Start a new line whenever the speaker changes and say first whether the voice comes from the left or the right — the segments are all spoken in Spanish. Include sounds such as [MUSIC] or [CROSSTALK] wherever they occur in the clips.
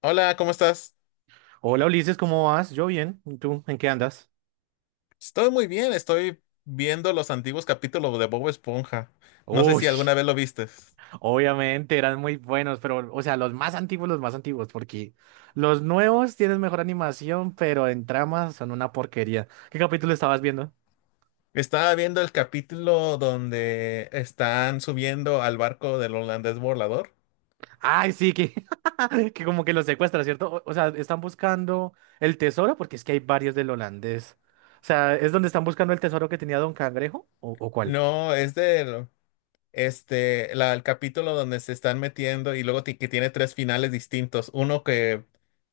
left: Hola, ¿cómo estás?
right: Hola Ulises, ¿cómo vas? Yo bien. ¿Y tú? ¿En qué andas?
left: Estoy muy bien, estoy viendo los antiguos capítulos de Bob Esponja. No sé
right: Uy,
left: si alguna vez lo vistes.
right: obviamente eran muy buenos, pero, o sea, los más antiguos, porque los nuevos tienen mejor animación, pero en tramas son una porquería. ¿Qué capítulo estabas viendo?
left: Estaba viendo el capítulo donde están subiendo al barco del holandés volador.
right: Ay, sí, que, [LAUGHS] que como que los secuestra, ¿cierto? O sea, están buscando el tesoro, porque es que hay varios del holandés. O sea, ¿es donde están buscando el tesoro que tenía Don Cangrejo? ¿O cuál?
left: No, es del, este, el capítulo donde se están metiendo y luego que tiene tres finales distintos. Uno que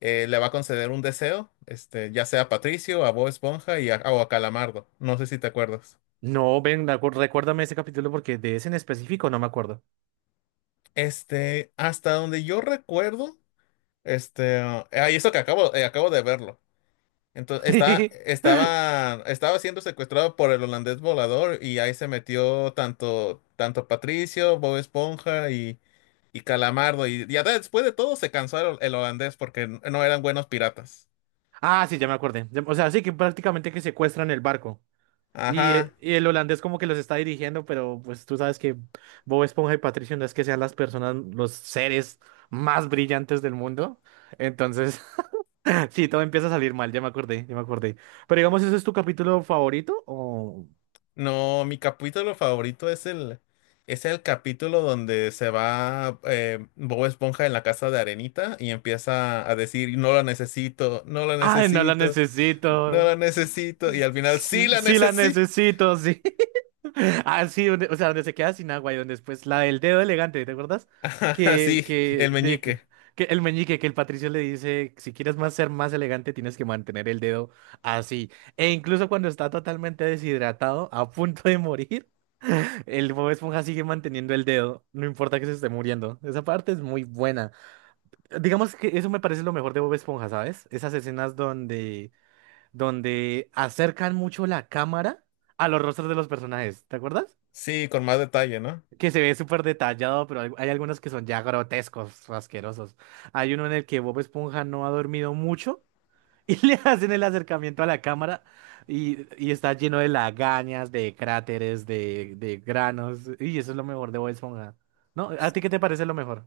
left: le va a conceder un deseo, este, ya sea a Patricio, a Bob Esponja y a, o a Calamardo. No sé si te acuerdas.
right: No, ven, recuérdame ese capítulo porque de ese en específico no me acuerdo.
left: Este, hasta donde yo recuerdo. Este, y eso que acabo de verlo. Entonces, está,
right: [LAUGHS]
left: estaba, estaba siendo secuestrado por el holandés volador y ahí se metió tanto Patricio, Bob Esponja y Calamardo. Y ya después de todo se cansó el holandés porque no eran buenos piratas.
right: Ah, sí, ya me acordé. O sea, sí que prácticamente que secuestran el barco. Y,
left: Ajá.
right: eh, y el holandés como que los está dirigiendo, pero pues tú sabes que Bob Esponja y Patricio no es que sean las personas, los seres más brillantes del mundo. Entonces, [LAUGHS] sí, todo empieza a salir mal, ya me acordé, ya me acordé. Pero digamos, ¿ese es tu capítulo favorito? O...
left: No, mi capítulo favorito es el capítulo donde se va Bob Esponja en la casa de Arenita y empieza a decir, no lo necesito, no lo
right: ¡Ay, no la
left: necesito. No
right: necesito!
left: la necesito. Y al final, sí la
right: Sí la
left: necesito. [LAUGHS]
right: necesito, sí. [LAUGHS] Ah, sí, o sea, donde se queda sin agua y donde después la del dedo elegante, ¿te acuerdas?
left: Ajá,
right: Que,
left: sí, el
right: que, de, que,
left: meñique.
right: que el meñique, que el Patricio le dice, si quieres más ser más elegante, tienes que mantener el dedo así. E incluso cuando está totalmente deshidratado, a punto de morir, [LAUGHS] el Bob Esponja sigue manteniendo el dedo, no importa que se esté muriendo. Esa parte es muy buena. Digamos que eso me parece lo mejor de Bob Esponja, ¿sabes? Esas escenas donde acercan mucho la cámara a los rostros de los personajes, ¿te acuerdas?
left: Sí, con más detalle, ¿no?
right: Que se ve súper detallado, pero hay algunos que son ya grotescos, asquerosos. Hay uno en el que Bob Esponja no ha dormido mucho y [LAUGHS] le hacen el acercamiento a la cámara y está lleno de lagañas, de cráteres, de granos. Y eso es lo mejor de Bob Esponja. ¿No? ¿A ti qué te parece lo mejor?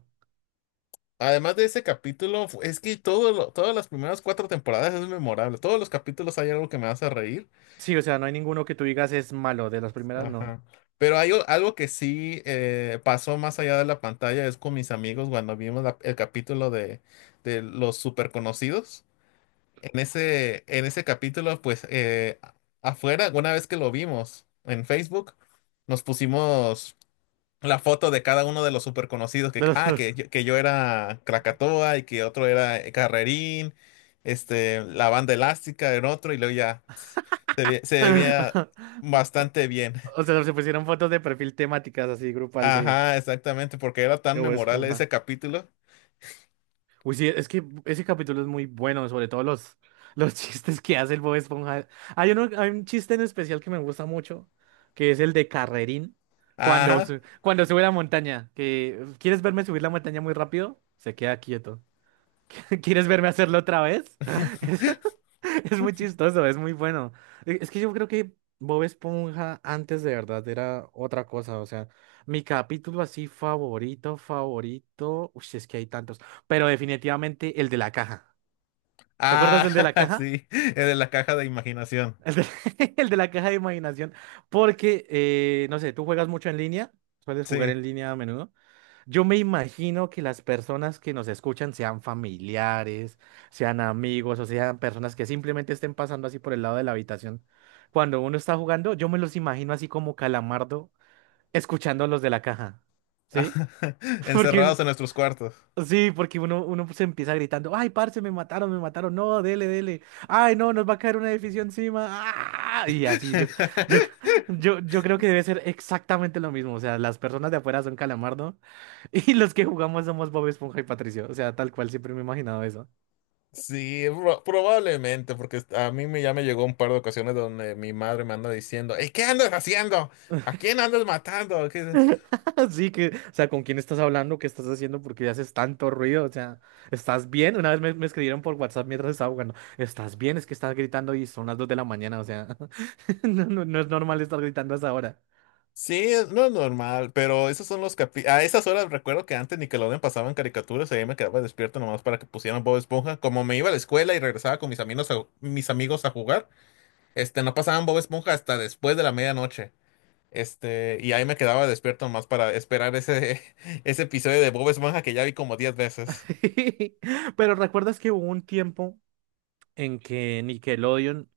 left: Además de ese capítulo, es que todas las primeras cuatro temporadas es memorable. Todos los capítulos hay algo que me hace reír.
right: Sí, o sea, no hay ninguno que tú digas es malo. De las primeras, no.
left: Ajá. Pero hay algo que sí pasó más allá de la pantalla, es con mis amigos cuando vimos el capítulo de los super conocidos. En ese capítulo, pues afuera, una vez que lo vimos en Facebook, nos pusimos la foto de cada uno de los super conocidos que,
right: De los...
left: ah, que, yo- que yo era Krakatoa y que otro era Carrerín, este, la banda elástica era otro y luego ya se veía
right: [LAUGHS]
left: bastante bien.
right: O sea, se pusieron fotos de perfil temáticas así, grupal
left: Ajá, exactamente, porque era tan
right: de Bob
left: memorable
right: Esponja.
left: ese capítulo.
right: Uy, sí, es que ese capítulo es muy bueno, sobre todo los [LAUGHS] chistes que hace el Bob Esponja. Hay uno, hay un chiste en especial que me gusta mucho, que es el de Carrerín, cuando,
left: Ajá.
right: cuando sube la montaña, que ¿quieres verme subir la montaña muy rápido? Se queda quieto. [LAUGHS] ¿Quieres verme hacerlo otra vez? [LAUGHS]
left: [LAUGHS]
right: [LAUGHS] Es muy chistoso, es muy bueno. Es que yo creo que Bob Esponja antes de verdad era otra cosa. O sea, mi capítulo así favorito, favorito. Uy, es que hay tantos. Pero definitivamente el de la caja. ¿Te acuerdas
left: Ah,
right: del de la
left: [LAUGHS]
right: caja?
left: sí, el de la caja de imaginación.
right: El de, [LAUGHS] el de la caja de imaginación. Porque, no sé, tú juegas mucho en línea. Sueles jugar
left: Sí.
right: en línea a menudo. Yo me imagino que las personas que nos escuchan sean familiares, sean amigos o sean personas que simplemente estén pasando así por el lado de la habitación. Cuando uno está jugando, yo me los imagino así como Calamardo escuchando a los de la caja. ¿Sí?
left: [LAUGHS]
right: [LAUGHS] Porque uno,
left: Encerrados en nuestros cuartos.
right: sí, porque uno se empieza gritando, ay, parce, me mataron, no, dele, dele, ay, no, nos va a caer un edificio encima. ¡Ah! Y así, yo,
left: [LAUGHS]
right: [LAUGHS] yo creo que debe ser exactamente lo mismo. O sea, las personas de afuera son Calamardo. Y los que jugamos somos Bob Esponja y Patricio. O sea, tal cual siempre me he imaginado eso.
left: Sí, probablemente, porque a mí me, ya me llegó un par de ocasiones donde mi madre me anda diciendo, "Ey, ¿qué andas haciendo? ¿A quién andas matando? ¿Qué-"
right: [LAUGHS] Así que, o sea, ¿con quién estás hablando? ¿Qué estás haciendo? ¿Por qué haces tanto ruido? O sea, ¿estás bien? Una vez me escribieron por WhatsApp mientras estaba jugando. ¿Estás bien? Es que estás gritando y son las 2 de la mañana. O sea, [LAUGHS] no, no, no es normal estar gritando a esa hora.
left: Sí, no es normal, pero esos son a esas horas recuerdo que antes Nickelodeon pasaban caricaturas y ahí me quedaba despierto nomás para que pusieran Bob Esponja. Como me iba a la escuela y regresaba con mis amigos a jugar, este, no pasaban Bob Esponja hasta después de la medianoche. Este, y ahí me quedaba despierto nomás para esperar ese, [LAUGHS] ese episodio de Bob Esponja que ya vi como 10 veces.
right: [LAUGHS] Pero ¿recuerdas que hubo un tiempo en que Nickelodeon...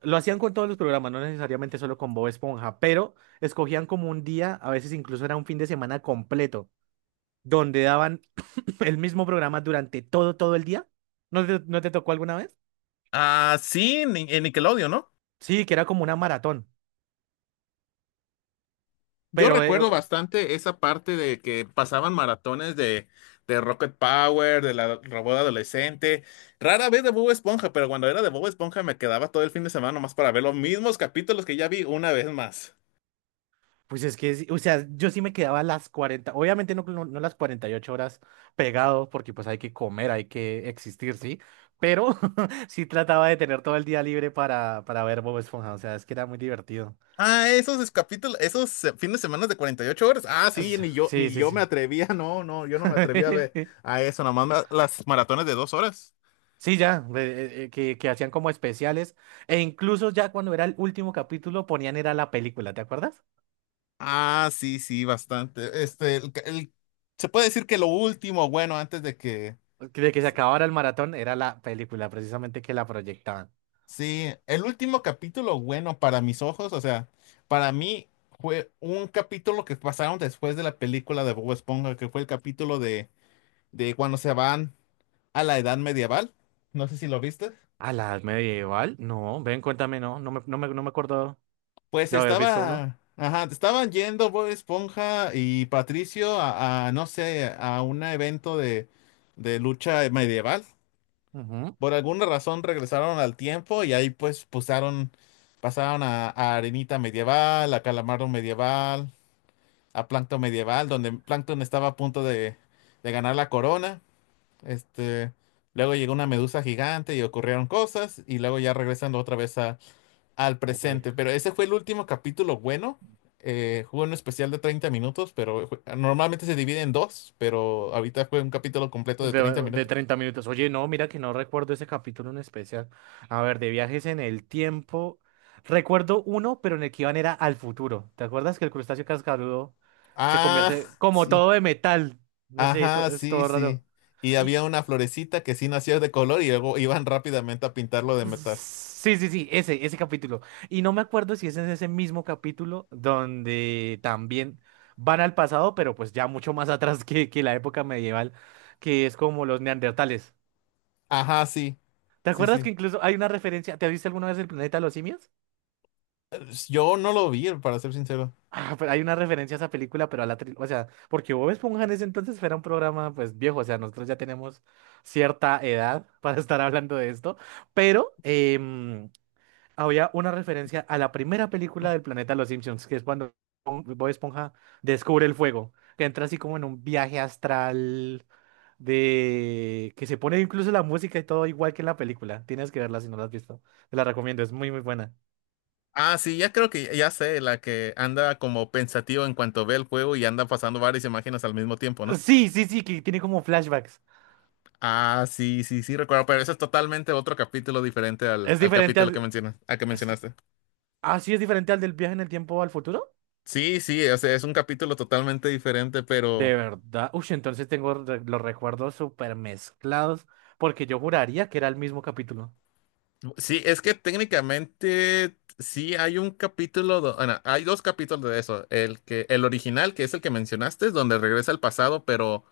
right: Lo hacían con todos los programas, no necesariamente solo con Bob Esponja, pero escogían como un día, a veces incluso era un fin de semana completo donde daban el mismo programa durante todo, todo el día. ¿No te tocó alguna vez?
left: Ah, sí, en Nickelodeon, ¿no?
right: Sí, que era como una maratón,
left: Yo
right: pero
left: recuerdo bastante esa parte de que pasaban maratones de Rocket Power, de la robot adolescente. Rara vez de Bob Esponja, pero cuando era de Bob Esponja me quedaba todo el fin de semana nomás para ver los mismos capítulos que ya vi una vez más.
right: pues es que, sí, o sea, yo sí me quedaba las 40 obviamente no, no, no las 48 horas pegado, porque pues hay que comer, hay que existir, ¿sí? Pero [LAUGHS] sí trataba de tener todo el día libre para ver Bob Esponja, o sea, es que era muy divertido.
left: Ah, esos fines de semana de 48 horas. Ah, sí, ni yo,
right: Sí,
left: ni
right: sí,
left: yo
right: sí.
left: me atrevía, no, no, yo no me atrevía a ver
right: [LAUGHS]
left: a eso, las maratones de 2 horas.
right: Sí, ya, que hacían como especiales, e incluso ya cuando era el último capítulo ponían era la película, ¿te acuerdas?
left: Ah, sí, sí, bastante. Este, se puede decir que lo último, bueno, antes de que...
right: De que se acabara el maratón era la película precisamente que la proyectaban.
left: Sí, el último capítulo, bueno, para mis ojos, o sea, para mí fue un capítulo que pasaron después de la película de Bob Esponja, que fue el capítulo de cuando se van a la edad medieval. No sé si lo viste.
right: ¿A la edad medieval? No, ven, cuéntame, no me acuerdo
left: Pues
right: de haber visto uno.
left: ajá, estaban yendo Bob Esponja y Patricio a, no sé, a un evento de lucha medieval.
right: Ujú.
left: Por alguna razón regresaron al tiempo y ahí pues pasaron a, Arenita Medieval, a Calamardo Medieval, a Plankton Medieval, donde Plankton estaba a punto de ganar la corona. Este, luego llegó una medusa gigante y ocurrieron cosas y luego ya regresando otra vez al
right: Uy,
left: presente. Pero ese fue el último capítulo bueno. Fue un especial de 30 minutos, pero normalmente se divide en dos, pero ahorita fue un capítulo completo de treinta
right: de
left: minutos.
right: 30 minutos. Oye, no, mira que no recuerdo ese capítulo en especial. A ver, de viajes en el tiempo. Recuerdo uno, pero en el que iban era al futuro. ¿Te acuerdas que el crustáceo cascarudo se
left: Ah,
right: convierte
left: [LAUGHS]
right: como
left: sí.
right: todo de metal? No sé,
left: Ajá,
right: es
left: sí,
right: todo
left: sí.
right: raro.
left: Y
right: Y,
left: había una florecita que sí nacía de color y luego iban [LAUGHS] rápidamente a pintarlo de metal.
right: sí, sí, sí, ese capítulo. Y no me acuerdo si es en ese mismo capítulo donde también van al pasado, pero pues ya mucho más [LAUGHS] atrás que la época medieval, que es como los neandertales.
left: Ajá, sí,
right: ¿Te
left: sí,
right: acuerdas que
left: sí.
right: incluso hay una referencia? ¿Te has visto alguna vez el planeta de los simios? [LAUGHS]
left: Yo no lo vi, para ser sincero.
right: Ah, pero hay una referencia a esa película, pero a la... O sea, porque Bob Esponja en ese entonces era un programa pues viejo, o sea, nosotros ya tenemos cierta edad [LAUGHS] para estar hablando de esto, pero, había una referencia a la primera película del planeta Los Simpsons, que es cuando Bob Esponja descubre el fuego, que entra así como en un viaje astral de que se pone incluso la música y todo igual que en la película. Tienes que verla si no la has visto. Te la recomiendo, es muy muy buena.
left: Ah, sí, ya creo que ya sé, la que anda como pensativo en cuanto ve el juego y anda pasando varias imágenes al mismo tiempo, ¿no?
right: Sí, sí, sí, que tiene como flashbacks.
left: Ah, sí, sí, sí, recuerdo, pero eso es totalmente otro capítulo diferente al,
right: Es
left: al
right: diferente
left: capítulo que
right: al
left: mencionas, al que
right: es-
left: mencionaste.
right: Ah, sí, es diferente al del viaje en el tiempo al futuro.
left: Sí, sí, o sea, es un capítulo totalmente diferente, pero
right: De verdad. Uy, entonces tengo los recuerdos súper mezclados porque yo juraría que era el mismo capítulo.
left: sí, es que técnicamente sí hay un capítulo, bueno, hay dos capítulos de eso. El original, que es el que mencionaste, es donde regresa al pasado, pero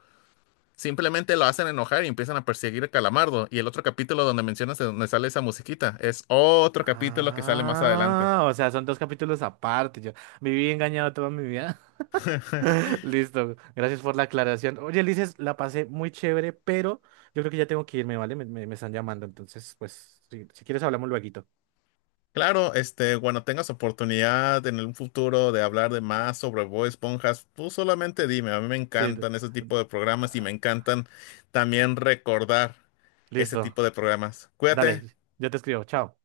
left: simplemente lo hacen enojar y empiezan a perseguir a Calamardo. Y el otro capítulo donde mencionas de donde sale esa musiquita, es otro capítulo que sale más adelante.
right: Ah, o sea, son dos capítulos aparte. Yo viví engañado toda mi vida.
left: [LAUGHS]
right: [LAUGHS] Listo, gracias por la aclaración. Oye, Ulises, la pasé muy chévere, pero yo creo que ya tengo que irme, ¿vale? Me están llamando, entonces, pues, si quieres hablamos luego.
left: Claro, este, cuando tengas oportunidad en un futuro de hablar de más sobre Bob Esponja, tú solamente dime, a mí me
right: Sí.
left: encantan ese tipo de programas y
right: Ah,
left: me encantan también recordar ese
right: listo,
left: tipo de programas. Cuídate.
right: dale, ya te escribo, chao.